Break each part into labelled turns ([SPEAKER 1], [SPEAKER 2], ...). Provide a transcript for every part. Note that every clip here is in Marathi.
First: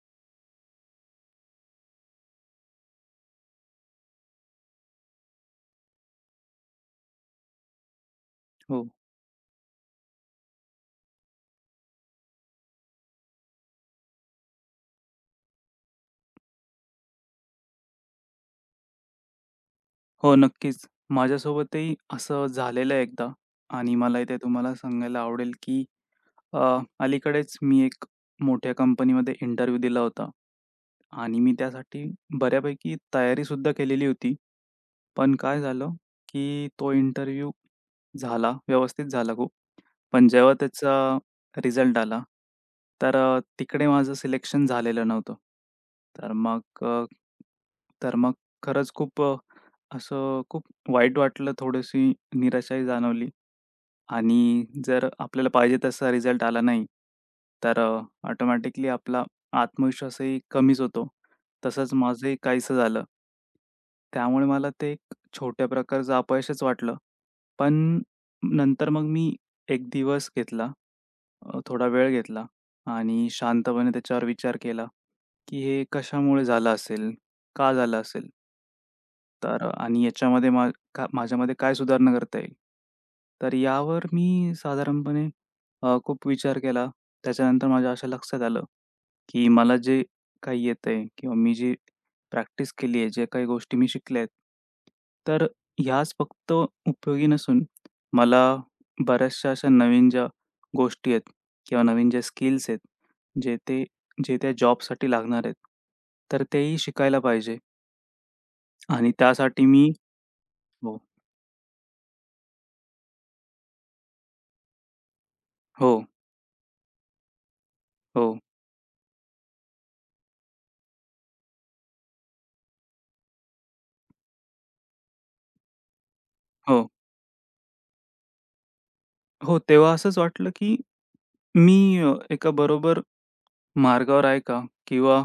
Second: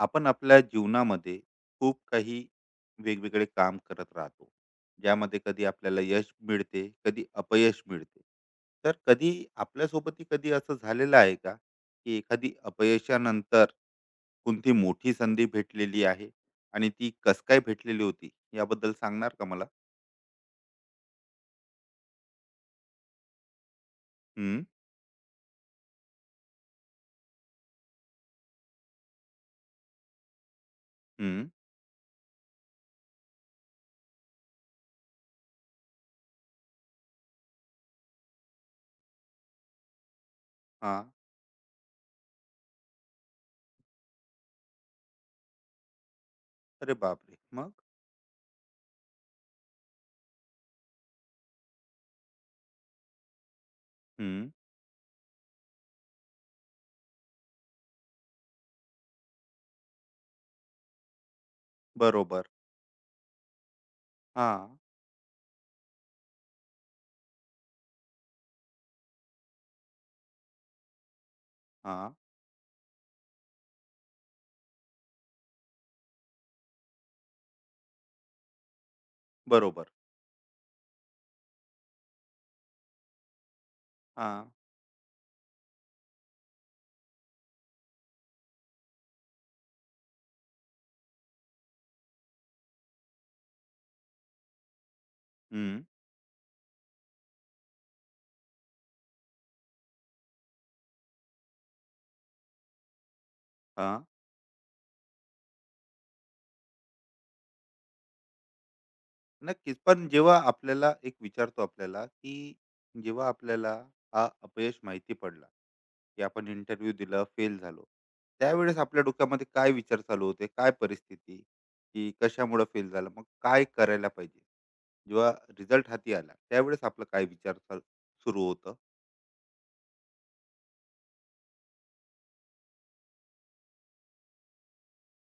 [SPEAKER 1] आपण आपल्या जीवनामध्ये खूप काही वेगवेगळे काम करत राहतो, ज्यामध्ये कधी आपल्याला यश मिळते कधी अपयश मिळते.
[SPEAKER 2] हो.
[SPEAKER 1] तर कधी आपल्यासोबतही कधी असं झालेलं आहे का, की एखादी अपयशानंतर कोणती मोठी संधी भेटलेली आहे आणि ती कस काय भेटलेली होती याबद्दल सांगणार का मला.
[SPEAKER 2] हो, नक्कीच. माझ्यासोबतही असं झालेलं आहे एकदा आणि मला इथे
[SPEAKER 1] हम्म.
[SPEAKER 2] तुम्हाला सांगायला आवडेल, की अ, अलीकडेच मी एक मोठ्या कंपनीमध्ये इंटरव्ह्यू दिला होता आणि
[SPEAKER 1] हम्म.
[SPEAKER 2] मी त्यासाठी बऱ्यापैकी तयारीसुद्धा केलेली होती. पण काय झालं, की तो इंटरव्ह्यू झाला, व्यवस्थित झाला खूप. पण जेव्हा त्याचा
[SPEAKER 1] हा.
[SPEAKER 2] रिझल्ट आला, तर तिकडे माझं सिलेक्शन झालेलं नव्हतं. तर मग
[SPEAKER 1] अरे
[SPEAKER 2] अ,
[SPEAKER 1] बापरे, मग.
[SPEAKER 2] तर मग खरंच खूप असं खूप वाईट वाटलं, थोडीशी निराशाही जाणवली
[SPEAKER 1] हम्म.
[SPEAKER 2] आणि जर आपल्याला पाहिजे तसा रिझल्ट आला नाही, तर ऑटोमॅटिकली आपला आत्मविश्वासही कमीच होतो. तसंच माझंही
[SPEAKER 1] बरोबर.
[SPEAKER 2] काहीसं झालं. त्यामुळे
[SPEAKER 1] हा.
[SPEAKER 2] मला ते एक छोट्या प्रकारचं अपयशच वाटलं. पण नंतर मग मी 1 दिवस घेतला, थोडा वेळ
[SPEAKER 1] हा.
[SPEAKER 2] घेतला आणि शांतपणे त्याच्यावर विचार केला, की हे कशामुळे झालं असेल? का झालं असेल? तर
[SPEAKER 1] बरोबर.
[SPEAKER 2] आणि याच्यामध्ये मा का माझ्यामध्ये काय सुधारणा करता येईल? तर यावर
[SPEAKER 1] हा.
[SPEAKER 2] मी साधारणपणे खूप विचार केला. त्याच्यानंतर माझ्या अशा लक्षात आलं, की मला जे काही येतंय किंवा मी जी प्रॅक्टिस केली आहे, जे काही गोष्टी मी शिकल्या आहेत, तर
[SPEAKER 1] हम्म.
[SPEAKER 2] ह्याच फक्त उपयोगी नसून मला बऱ्याचशा अशा नवीन ज्या गोष्टी आहेत किंवा नवीन ज्या स्किल्स आहेत, जे ते
[SPEAKER 1] हा.
[SPEAKER 2] जे त्या जॉबसाठी लागणार आहेत, तर तेही शिकायला पाहिजे आणि त्यासाठी
[SPEAKER 1] नक्कीच.
[SPEAKER 2] मी
[SPEAKER 1] पण जेव्हा आपल्याला
[SPEAKER 2] हो.
[SPEAKER 1] एक विचारतो आपल्याला, की जेव्हा आपल्याला हा अपयश माहिती पडला,
[SPEAKER 2] हो,
[SPEAKER 1] की आपण इंटरव्ह्यू दिला, फेल झालो.
[SPEAKER 2] हो,
[SPEAKER 1] त्यावेळेस आपल्या डोक्यामध्ये काय विचार चालू होते? काय परिस्थिती? की कशामुळं फेल झालं? मग काय करायला पाहिजे? जेव्हा रिझल्ट हाती आला, त्यावेळेस
[SPEAKER 2] हो.
[SPEAKER 1] आपलं काय विचार चाल सुरू होतं?
[SPEAKER 2] हो, तेव्हा असंच वाटलं, की मी एका बरोबर मार्गावर आहे का? किंवा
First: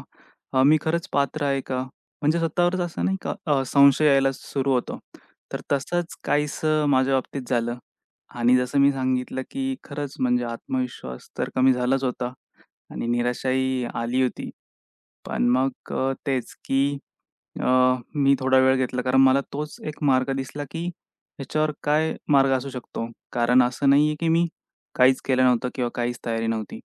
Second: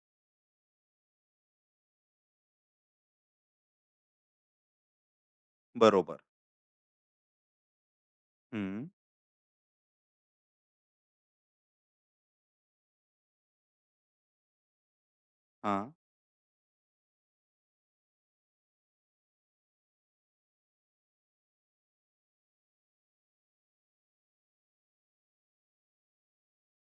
[SPEAKER 2] मी खरंच पात्र आहे का? म्हणजे स्वतःवरच असं नाही का संशय यायला सुरू होतो. तर तसंच
[SPEAKER 1] बरोबर.
[SPEAKER 2] काहीसं माझ्या बाबतीत झालं आणि जसं
[SPEAKER 1] हं.
[SPEAKER 2] मी सांगितलं, की खरंच म्हणजे आत्मविश्वास तर कमी झालाच होता आणि निराशाही आली होती. पण मग
[SPEAKER 1] हां.
[SPEAKER 2] तेच की अ, मी थोडा वेळ घेतला कारण मला तोच एक मार्ग दिसला, की ह्याच्यावर काय मार्ग असू शकतो. कारण असं नाहीये, की मी काहीच केलं नव्हतं किंवा काहीच तयारी नव्हती.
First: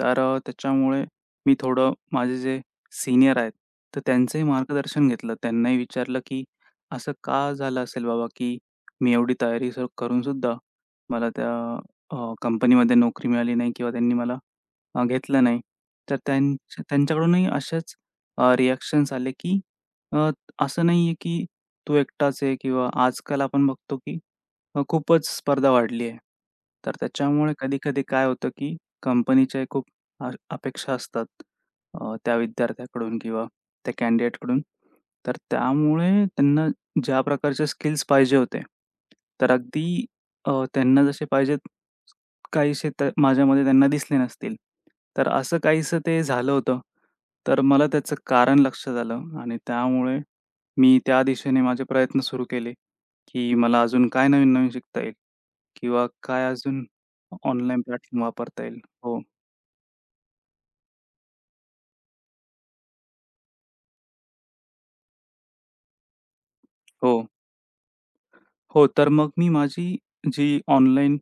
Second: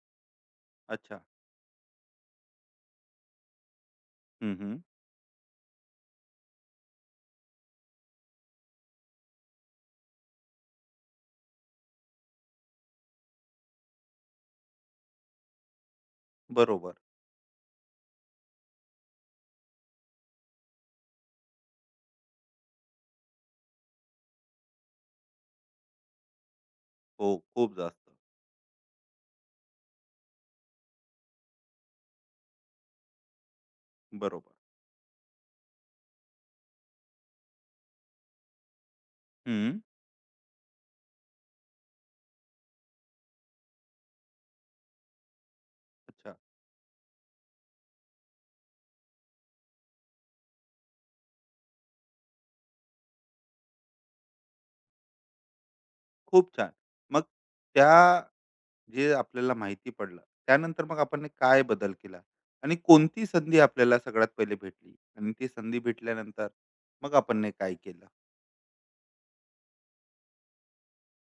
[SPEAKER 2] तर त्याच्यामुळे
[SPEAKER 1] अच्छा.
[SPEAKER 2] मी थोडं माझे जे सीनियर आहेत, तर त्यांचंही
[SPEAKER 1] हं, हं.
[SPEAKER 2] मार्गदर्शन घेतलं. त्यांनाही विचारलं, की असं का झालं असेल बाबा, की मी एवढी तयारी सर करून सुद्धा मला त्या कंपनीमध्ये नोकरी मिळाली नाही किंवा त्यांनी मला घेतलं नाही. तर त्यांच्या
[SPEAKER 1] बरोबर.
[SPEAKER 2] त्यांच्याकडूनही असेच अ, आले, की अ, असं नाहीये की तो एकटाच आहे किंवा आजकाल आपण बघतो की खूपच स्पर्धा वाढली आहे. तर
[SPEAKER 1] हो,
[SPEAKER 2] त्याच्यामुळे
[SPEAKER 1] खूप
[SPEAKER 2] कधी-कधी
[SPEAKER 1] जास्त.
[SPEAKER 2] काय होतं, की कंपनीच्या खूप अपेक्षा असतात त्या विद्यार्थ्याकडून किंवा त्या
[SPEAKER 1] बरोबर.
[SPEAKER 2] कॅन्डिडेटकडून. तर त्यामुळे त्यांना ज्या प्रकारचे स्किल्स पाहिजे होते, तर
[SPEAKER 1] हं.
[SPEAKER 2] अगदी त्यांना जसे पाहिजेत काहीसे तर माझ्यामध्ये त्यांना दिसले नसतील. तर असं काहीसं ते
[SPEAKER 1] अच्छा.
[SPEAKER 2] झालं होतं. तर मला त्याचं कारण लक्षात आलं आणि त्यामुळे मी त्या दिशेने माझे प्रयत्न सुरू केले. की मला अजून काय नवीन-नवीन शिकता येईल किंवा काय
[SPEAKER 1] खूप छान.
[SPEAKER 2] अजून
[SPEAKER 1] मग
[SPEAKER 2] ऑनलाईन
[SPEAKER 1] त्या
[SPEAKER 2] प्लॅटफॉर्म वापरता येईल.
[SPEAKER 1] जे
[SPEAKER 2] हो,
[SPEAKER 1] आपल्याला माहिती पडलं, त्यानंतर मग आपण काय बदल केला आणि कोणती संधी आपल्याला सगळ्यात पहिले भेटली आणि ती संधी भेटल्यानंतर
[SPEAKER 2] हो,
[SPEAKER 1] मग आपण काय केलं.
[SPEAKER 2] हो. तर मग मी माझी जी ऑनलाईन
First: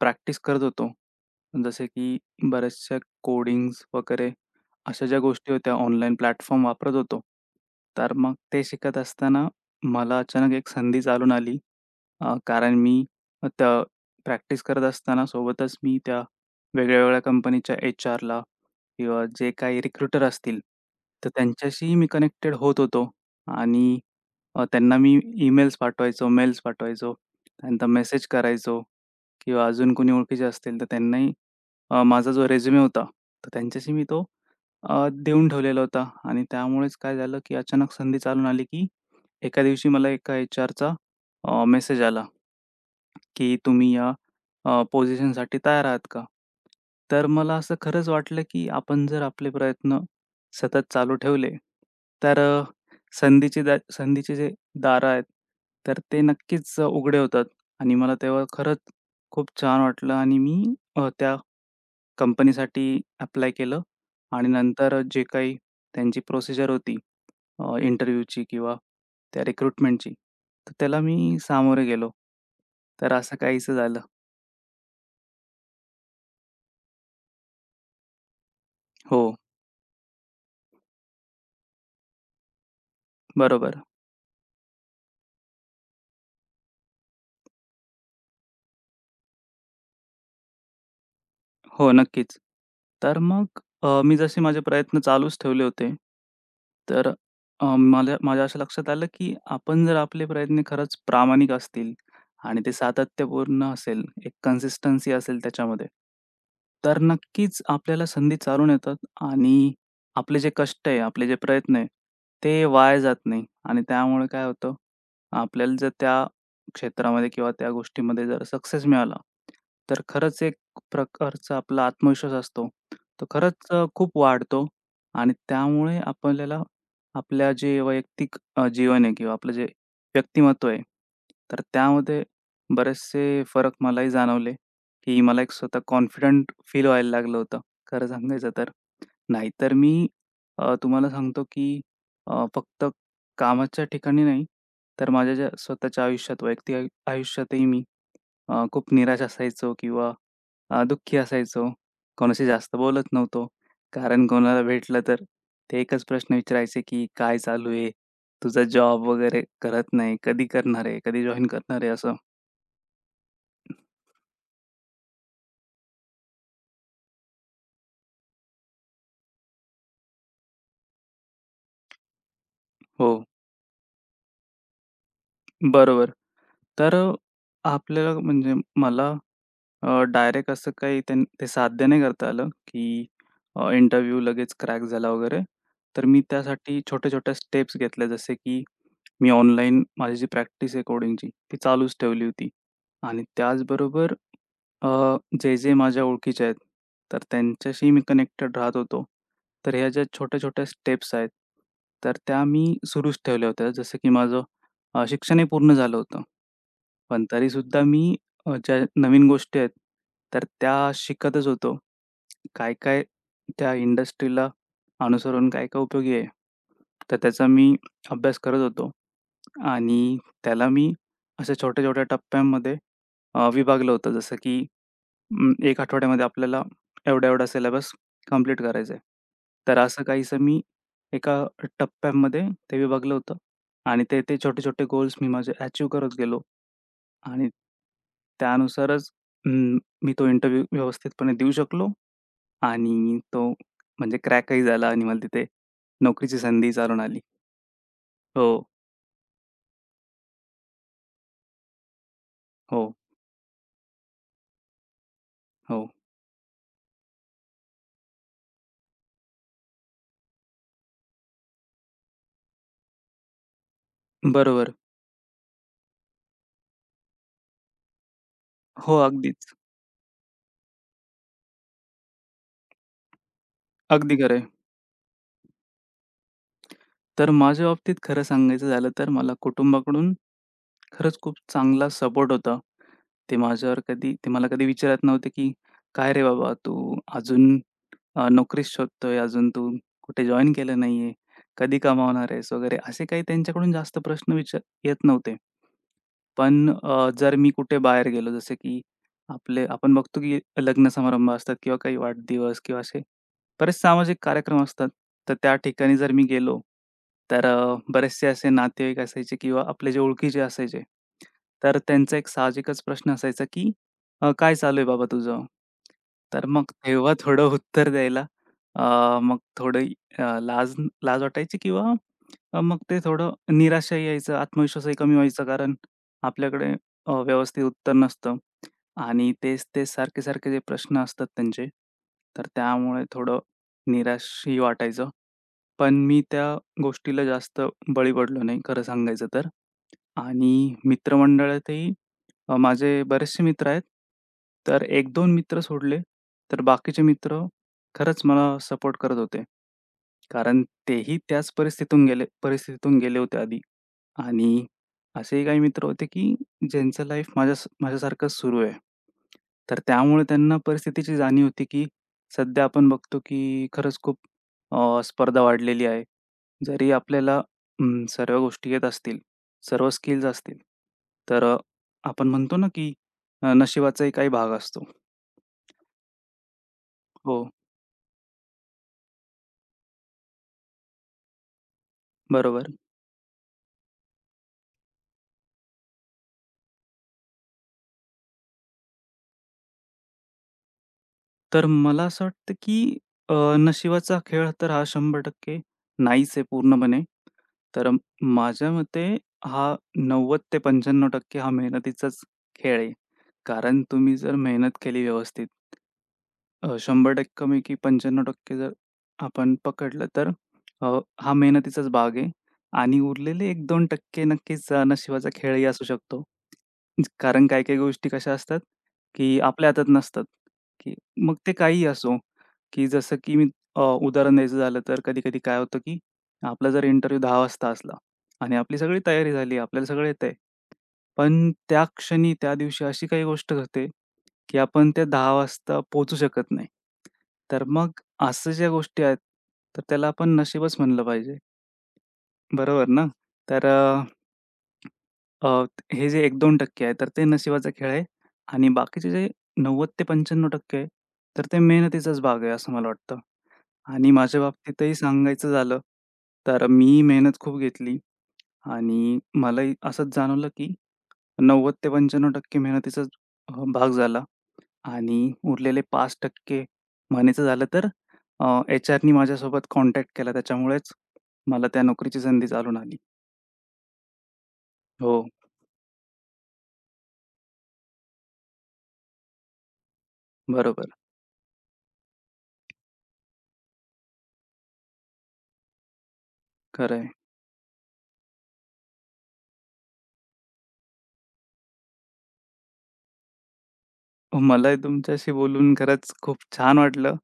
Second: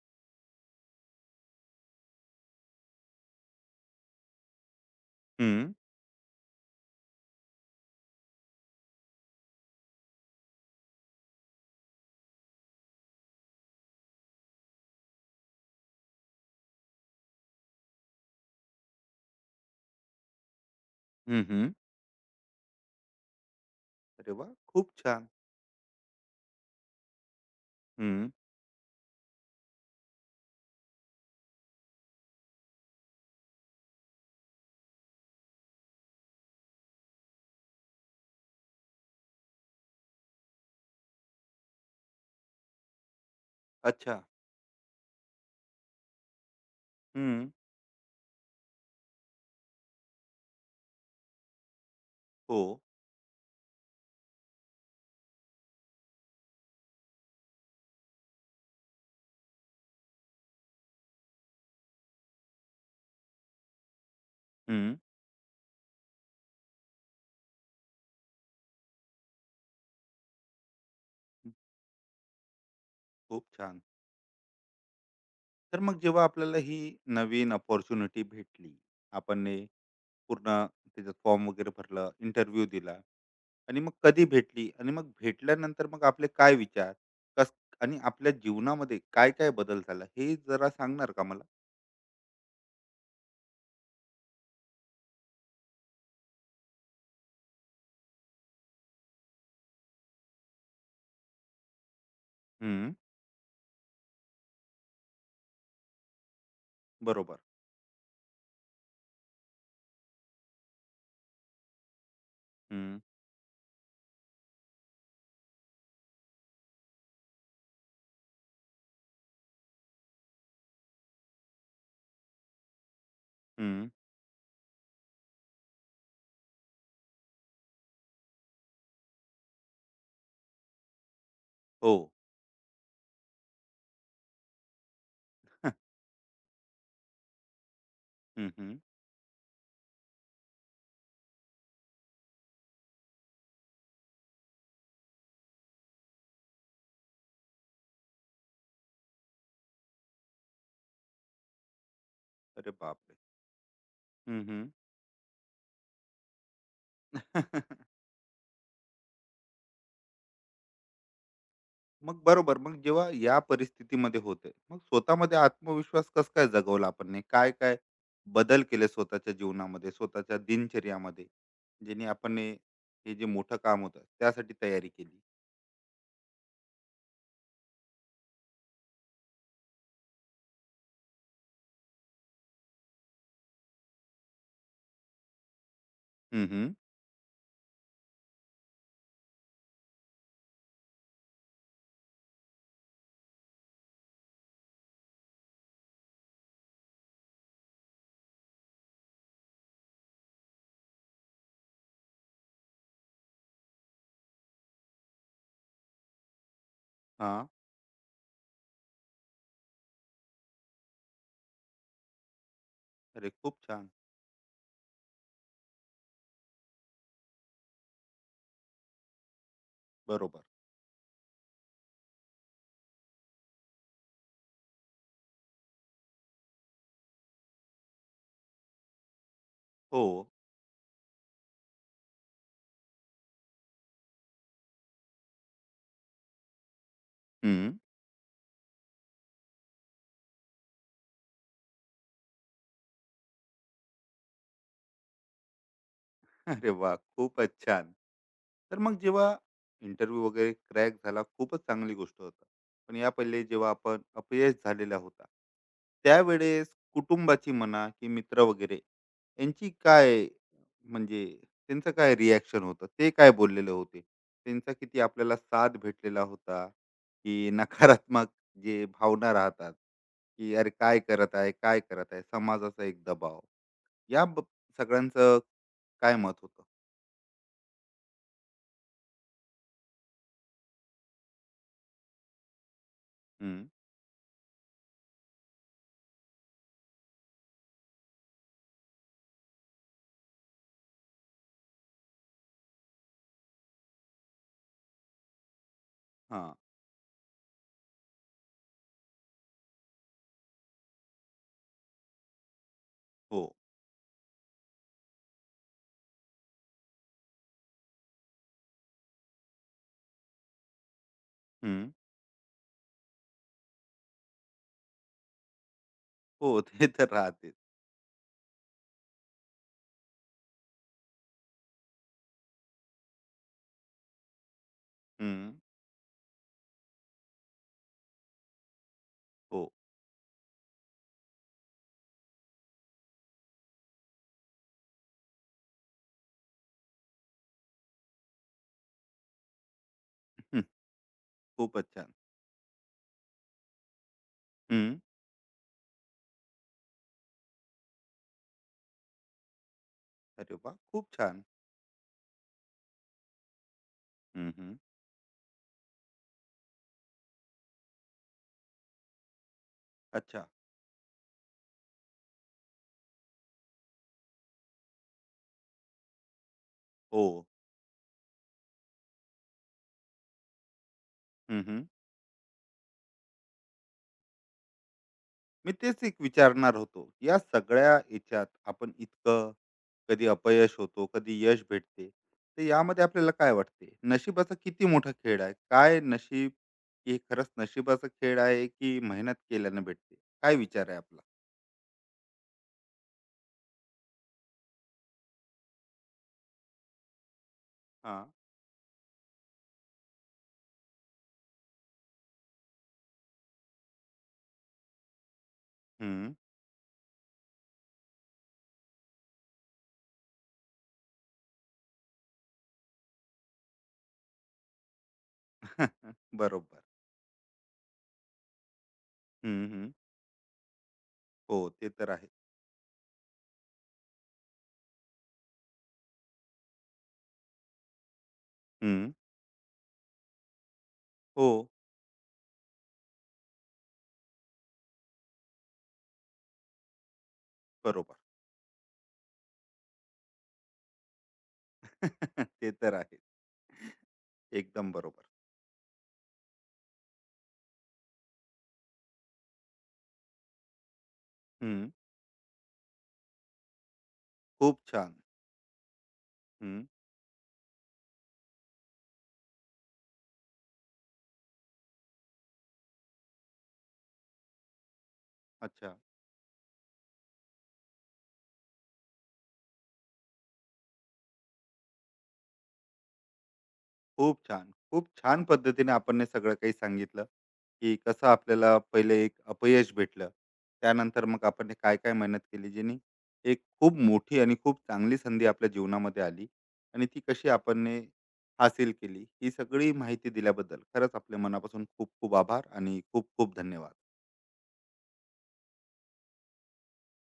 [SPEAKER 2] प्रॅक्टिस करत होतो. जसे की बऱ्याचशा कोडिंग्स वगैरे अशा ज्या गोष्टी
[SPEAKER 1] हम्म.
[SPEAKER 2] होत्या ऑनलाईन प्लॅटफॉर्म वापरत होतो. तर मग ते शिकत असताना मला अचानक एक संधी चालून आली. कारण मी त्या प्रॅक्टिस करत असताना सोबतच मी त्या वेगळ्या-वेगळ्या कंपनीच्या एच आरला किंवा जे काही रिक्रुटर असतील, तर
[SPEAKER 1] हम्म. हम्म.
[SPEAKER 2] त्यांच्याशीही मी कनेक्टेड होत होतो आणि
[SPEAKER 1] अरे वा. खूप
[SPEAKER 2] त्यांना मी
[SPEAKER 1] छान.
[SPEAKER 2] ईमेल्स पाठवायचो, मेल्स पाठवायचो, त्यांना मेसेज
[SPEAKER 1] हम्म.
[SPEAKER 2] करायचो किंवा अजून कोणी ओळखीचे असतील तर त्यांनाही माझा जो रिझ्यूमे होता, तर त्यांच्याशी मी तो देऊन ठेवलेला होता आणि त्यामुळेच काय झालं, की अचानक संधी चालून आली, की एका दिवशी मला एका एचआरचा मेसेज आला. की तुम्ही या
[SPEAKER 1] अच्छा.
[SPEAKER 2] पोझिशनसाठी तयार आहात का? तर
[SPEAKER 1] हम्म.
[SPEAKER 2] मला असं खरंच वाटलं, की आपण जर आपले प्रयत्न सतत चालू ठेवले, तर
[SPEAKER 1] हो.
[SPEAKER 2] संधीचे जे दारं आहेत, तर ते नक्कीच उघडे होतात आणि मला तेव्हा खरंच खूप छान वाटलं आणि मी त्या कंपनीसाठी अप्लाय केलं आणि
[SPEAKER 1] हम्म.
[SPEAKER 2] नंतर जे काही त्यांची प्रोसिजर होती इंटरव्ह्यूची किंवा त्या रिक्रुटमेंटची, तर त्याला मी सामोरे गेलो. तर असं
[SPEAKER 1] खूप
[SPEAKER 2] काहीसं
[SPEAKER 1] छान.
[SPEAKER 2] झालं.
[SPEAKER 1] तर मग जेव्हा आपल्याला ही नवीन अपॉर्च्युनिटी भेटली,
[SPEAKER 2] हो,
[SPEAKER 1] आपण ने पूर्ण त्याच्यात फॉर्म वगैरे भरलं, इंटरव्ह्यू दिला आणि
[SPEAKER 2] बरोबर.
[SPEAKER 1] मग कधी भेटली आणि मग भेटल्यानंतर मग आपले काय विचार कस आणि आपल्या जीवनामध्ये काय काय बदल झाला हे जरा सांगणार का मला.
[SPEAKER 2] हो, नक्कीच. तर मग मी जसे माझे प्रयत्न चालूच ठेवले होते. तर मला माझ्या असं लक्षात आलं, की आपण जर आपले प्रयत्न खरंच प्रामाणिक असतील आणि ते
[SPEAKER 1] हम्म.
[SPEAKER 2] सातत्यपूर्ण असेल, एक कन्सिस्टन्सी असेल त्याच्यामध्ये, तर
[SPEAKER 1] बरोबर.
[SPEAKER 2] नक्कीच आपल्याला संधी चालून येतात आणि आपले जे कष्ट आहे, आपले जे प्रयत्न आहे, ते वाया
[SPEAKER 1] हम्म.
[SPEAKER 2] जात नाही आणि त्यामुळे काय होतं, आपल्याला जर त्या क्षेत्रामध्ये किंवा त्या गोष्टीमध्ये जर सक्सेस मिळाला, तर खरंच प्रकारचा आपला आत्मविश्वास असतो, तो खरंच
[SPEAKER 1] हम्म.
[SPEAKER 2] खूप वाढतो आणि त्यामुळे आपल्याला आपल्या जे वैयक्तिक जीवन आहे किंवा आपलं जे व्यक्तिमत्व आहे, तर
[SPEAKER 1] हो.
[SPEAKER 2] त्यामध्ये बरेचसे फरक मलाही जाणवले, की मला एक स्वतः कॉन्फिडंट फील व्हायला लागलं होतं, खरं
[SPEAKER 1] हम्म.
[SPEAKER 2] सांगायचं तर.
[SPEAKER 1] हम्म.
[SPEAKER 2] नाहीतर मी तुम्हाला सांगतो, की फक्त कामाच्या ठिकाणी नाही, तर माझ्या ज्या स्वतःच्या आयुष्यात, वैयक्तिक आयुष्यातही मी खूप निराश असायचो किंवा दुःखी असायचो. कोणाशी
[SPEAKER 1] अरे
[SPEAKER 2] जास्त बोलत
[SPEAKER 1] बापरे.
[SPEAKER 2] नव्हतो. कारण
[SPEAKER 1] हम्म.
[SPEAKER 2] कोणाला
[SPEAKER 1] हम्म.
[SPEAKER 2] भेटलं तर ते एकच प्रश्न विचारायचे, की "काय चालू आहे? तुझा जॉब वगैरे करत नाही. कधी करणार आहे? कधी जॉइन करणार आहे?" असं.
[SPEAKER 1] मग बरोबर, मग जेव्हा या परिस्थितीमध्ये होते, मग स्वतःमध्ये आत्मविश्वास कस काय जगवला आपण ने? काय काय बदल केले स्वतःच्या जीवनामध्ये, स्वतःच्या दिनचर्यामध्ये, ज्याने आपण ने
[SPEAKER 2] हो,
[SPEAKER 1] हे जे मोठं काम होतं त्यासाठी तयारी केली.
[SPEAKER 2] बरोबर. तर आपल्याला म्हणजे मला डायरेक्ट असं काही ते साध्य नाही करता आलं, की इंटरव्ह्यू लगेच क्रॅक झाला वगैरे. तर मी
[SPEAKER 1] हम्म. हम्म.
[SPEAKER 2] त्यासाठी छोट्या-छोट्या स्टेप्स घेतल्या, जसे की मी ऑनलाईन माझी जी प्रॅक्टिस आहे कोडिंगची, ती चालूच ठेवली होती आणि त्याचबरोबर अ, जे माझ्या ओळखीचे आहेत, तर त्यांच्याशी मी कनेक्टेड राहत होतो. तर ह्या ज्या छोट्या-छोट्या स्टेप्स आहेत, तर त्या मी सुरूच ठेवल्या होत्या. जसं की माझं शिक्षणही पूर्ण झालं होतं. पण
[SPEAKER 1] हा.
[SPEAKER 2] तरीसुद्धा मी ज्या नवीन गोष्टी आहेत, तर त्या शिकतच होतो. काय-काय
[SPEAKER 1] अरे खूप
[SPEAKER 2] त्या
[SPEAKER 1] छान.
[SPEAKER 2] इंडस्ट्रीला अनुसरून काय-काय उपयोगी आहे. तर त्याचा मी अभ्यास करत होतो आणि
[SPEAKER 1] बरोबर.
[SPEAKER 2] त्याला मी अशा छोट्या-छोट्या टप्प्यांमध्ये विभागलं होतं. जसं की 1 आठवड्यामध्ये आपल्याला एवढा-एवढा सिलेबस कंप्लीट करायचा आहे. तर असं
[SPEAKER 1] हो.
[SPEAKER 2] काहीसं मी एका टप्प्यामध्ये ते विभागलं होतं आणि ते ते छोटे-छोटे गोल्स मी माझे अचीव्ह करत गेलो आणि
[SPEAKER 1] हं.
[SPEAKER 2] त्यानुसारच अं, मी तो इंटरव्ह्यू व्यवस्थितपणे देऊ शकलो आणि तो म्हणजे क्रॅकही झाला आणि मला तिथे नोकरीची
[SPEAKER 1] अरे
[SPEAKER 2] संधी
[SPEAKER 1] वाह!
[SPEAKER 2] चालून आली.
[SPEAKER 1] खूपच छान.
[SPEAKER 2] हो,
[SPEAKER 1] तर मग जेव्हा इंटरव्ह्यू वगैरे क्रॅक झाला, खूपच चांगली गोष्ट होती.
[SPEAKER 2] हो,
[SPEAKER 1] पण या पहिले जेव्हा आपण अपयश झालेला होता,
[SPEAKER 2] हो.
[SPEAKER 1] त्यावेळेस कुटुंबाची म्हणा की मित्र वगैरे, यांची काय, म्हणजे त्यांचं काय रिएक्शन होतं? ते काय बोललेले होते? त्यांचा
[SPEAKER 2] बरोबर.
[SPEAKER 1] किती आपल्याला साथ भेटलेला होता, की नकारात्मक जे
[SPEAKER 2] हो,
[SPEAKER 1] भावना
[SPEAKER 2] अगदीच.
[SPEAKER 1] राहतात, की "अरे काय करत आहे? काय करत आहे?" समाजाचा एक दबाव.
[SPEAKER 2] अगदी
[SPEAKER 1] या
[SPEAKER 2] खरं
[SPEAKER 1] ब
[SPEAKER 2] आहे.
[SPEAKER 1] सगळ्यांचं काय मत होतं?
[SPEAKER 2] तर माझ्या बाबतीत खरं सांगायचं झालं तर मला कुटुंबाकडून खरंच खूप चांगला सपोर्ट होता. ते
[SPEAKER 1] हं.
[SPEAKER 2] माझ्यावर कधी ते मला कधी विचारत नव्हते, की "काय रे बाबा तू अजून नोकरीच शोधतोय, अजून तू कुठे जॉइन केलं नाहीये, कधी कमावणार आहेस?" वगैरे असे काही त्यांच्याकडून जास्त प्रश्न विचार येत नव्हते.
[SPEAKER 1] हां.
[SPEAKER 2] पण जर मी कुठे बाहेर गेलो जसे की आपले आपण बघतो, की लग्न समारंभ असतात किंवा काही वाढदिवस किंवा असे
[SPEAKER 1] हो.
[SPEAKER 2] बरेच सामाजिक कार्यक्रम असतात. तर त्या ठिकाणी जर मी गेलो, तर बरेचसे असे नातेवाईक असायचे किंवा आपले जे ओळखीचे असायचे.
[SPEAKER 1] हं.
[SPEAKER 2] तर त्यांचा एक साहजिकच प्रश्न असायचा, की काय चालू आहे बाबा तुझं?" तर
[SPEAKER 1] हो.
[SPEAKER 2] मग
[SPEAKER 1] ते तर
[SPEAKER 2] तेव्हा थोडं
[SPEAKER 1] राहतेच.
[SPEAKER 2] उत्तर द्यायला अ, मग थोडी लाज लाज वाटायची किंवा मग ते थोडं निराशाही यायचं, आत्मविश्वासही कमी व्हायचा.
[SPEAKER 1] हं.
[SPEAKER 2] कारण आपल्याकडे व्यवस्थित उत्तर नसतं आणि
[SPEAKER 1] हो.
[SPEAKER 2] तेच-तेच सारखे-सारखे जे प्रश्न असतात त्यांचे, तर त्यामुळे थोडं निराशही वाटायचं. पण मी त्या गोष्टीला जास्त बळी पडलो नाही खरं सांगायचं तर.
[SPEAKER 1] हं.
[SPEAKER 2] आणि
[SPEAKER 1] खूपच
[SPEAKER 2] मित्रमंडळातही
[SPEAKER 1] छान.
[SPEAKER 2] माझे बरेचसे मित्र आहेत. तर
[SPEAKER 1] हं.
[SPEAKER 2] 1-2 मित्र सोडले, तर बाकीचे मित्र खरंच मला सपोर्ट करत होते.
[SPEAKER 1] अरे
[SPEAKER 2] कारण
[SPEAKER 1] वाह! खूप
[SPEAKER 2] तेही
[SPEAKER 1] छान.
[SPEAKER 2] त्याच परिस्थितीतून गेले परिस्थितीतून गेले होते आधी.
[SPEAKER 1] हं,
[SPEAKER 2] आणि
[SPEAKER 1] हं.
[SPEAKER 2] असेही काही मित्र होते, की ज्यांचं लाईफ माझ्यासारखंच सुरू आहे. तर त्यामुळे
[SPEAKER 1] अच्छा.
[SPEAKER 2] त्यांना परिस्थितीची जाणीव होती, की सध्या आपण बघतो, की खरंच खूप स्पर्धा वाढलेली आहे. जरी
[SPEAKER 1] हो.
[SPEAKER 2] आपल्याला सर्व गोष्टी येत असतील, सर्व स्किल्स असतील, तर
[SPEAKER 1] हं, हं.
[SPEAKER 2] आपण म्हणतो ना, की नशिबाचाही काही भाग असतो.
[SPEAKER 1] मी तेच एक विचारणार होतो. या
[SPEAKER 2] हो,
[SPEAKER 1] सगळ्या ह्याच्यात आपण इतकं कधी अपयश होतो, कधी यश भेटते. तर
[SPEAKER 2] बरोबर.
[SPEAKER 1] यामध्ये आपल्याला काय वाटते? नशिबाचा किती मोठा खेळ आहे? काय नशीब, हे खरंच नशिबाचा खेळ आहे, की मेहनत केल्यानं भेटते? काय विचार आहे आपला?
[SPEAKER 2] तर मला असं वाटतं, की नशिबाचा खेळ तर हा 100% नाहीच आहे पूर्णपणे. तर म-
[SPEAKER 1] हां.
[SPEAKER 2] माझ्या मते हा 90 ते 95% हा मेहनतीचाच खेळ आहे. कारण तुम्ही जर मेहनत केली व्यवस्थित,
[SPEAKER 1] हं.
[SPEAKER 2] 100% मी की 95 टक्के जर आपण पकडलं तर हा मेहनतीचाच भाग आहे आणि उरलेले 1-2 टक्के नक्कीच नशिबाचा खेळही असू शकतो.
[SPEAKER 1] बरोबर.
[SPEAKER 2] कारण काही-काही गोष्टी कशा असतात, की
[SPEAKER 1] हं,
[SPEAKER 2] आपल्या हातात
[SPEAKER 1] हं.
[SPEAKER 2] नसतात, की मग ते
[SPEAKER 1] हो,
[SPEAKER 2] काहीही
[SPEAKER 1] ते तर
[SPEAKER 2] असो,
[SPEAKER 1] आहे.
[SPEAKER 2] की जसं की मी उदाहरण द्यायचं झालं तर कधी-कधी काय होतं, की आपला जर इंटरव्ह्यू 10:00 वाजता असला आणि आपली सगळी
[SPEAKER 1] हं.
[SPEAKER 2] तयारी झाली, आपल्याला सगळं येतंय.
[SPEAKER 1] हो,
[SPEAKER 2] पण त्या क्षणी, त्या दिवशी अशी काही गोष्ट घडते, की आपण त्या 10 वाजता पोहोचू शकत नाही. तर मग
[SPEAKER 1] बरोबर.
[SPEAKER 2] असं ज्या गोष्टी आहेत, तर त्याला आपण नशीबच म्हणलं पाहिजे.
[SPEAKER 1] ते
[SPEAKER 2] बरोबर
[SPEAKER 1] तर
[SPEAKER 2] ना?
[SPEAKER 1] आहे.
[SPEAKER 2] तर अ,
[SPEAKER 1] एकदम बरोबर.
[SPEAKER 2] अ, हे जे 1-2% आहे, तर ते नशिबाचा खेळ आहे आणि बाकीचे जे 90 ते 95% आहे, तर ते
[SPEAKER 1] हं.
[SPEAKER 2] मेहनतीचाच भाग आहे असं मला वाटतं. आणि माझ्या
[SPEAKER 1] खूप
[SPEAKER 2] बाबतीतही
[SPEAKER 1] छान.
[SPEAKER 2] सांगायचं झालं, तर
[SPEAKER 1] हं.
[SPEAKER 2] मी मेहनत खूप घेतली आणि मलाही असंच जाणवलं, की 90% ते 95 टक्के मेहनतीचाच भाग झाला आणि उरलेले
[SPEAKER 1] अच्छा.
[SPEAKER 2] 5 टक्के म्हणायचं झालं तर एचआरनी माझ्यासोबत कॉन्टॅक्ट केला त्याच्यामुळेच मला त्या नोकरीची संधी चालून आली.
[SPEAKER 1] खूप छान. खूप
[SPEAKER 2] हो,
[SPEAKER 1] छान पद्धतीने आपण हे सगळं काही सांगितलं, की कसं आपल्याला पहिले एक अपयश भेटलं.
[SPEAKER 2] बरोबर.
[SPEAKER 1] त्यानंतर मग आपण हे काय-काय मेहनत केली, जेणे एक खूप मोठी आणि खूप चांगली संधी आपल्या जीवनामध्ये आली
[SPEAKER 2] खरं
[SPEAKER 1] आणि
[SPEAKER 2] आहे.
[SPEAKER 1] ती कशी आपण हे हासिल केली. ही सगळी माहिती दिल्याबद्दल खरंच आपल्या मनापासून खूप खूप आभार आणि खूप खूप धन्यवाद.
[SPEAKER 2] मलाही तुमच्याशी बोलून खरंच खूप छान वाटलं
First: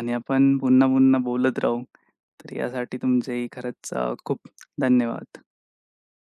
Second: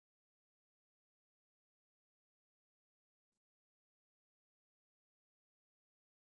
[SPEAKER 2] आणि आपण पुन्हा-पुन्हा बोलत राहू. तर यासाठी तुमचेही खरंच खूप धन्यवाद.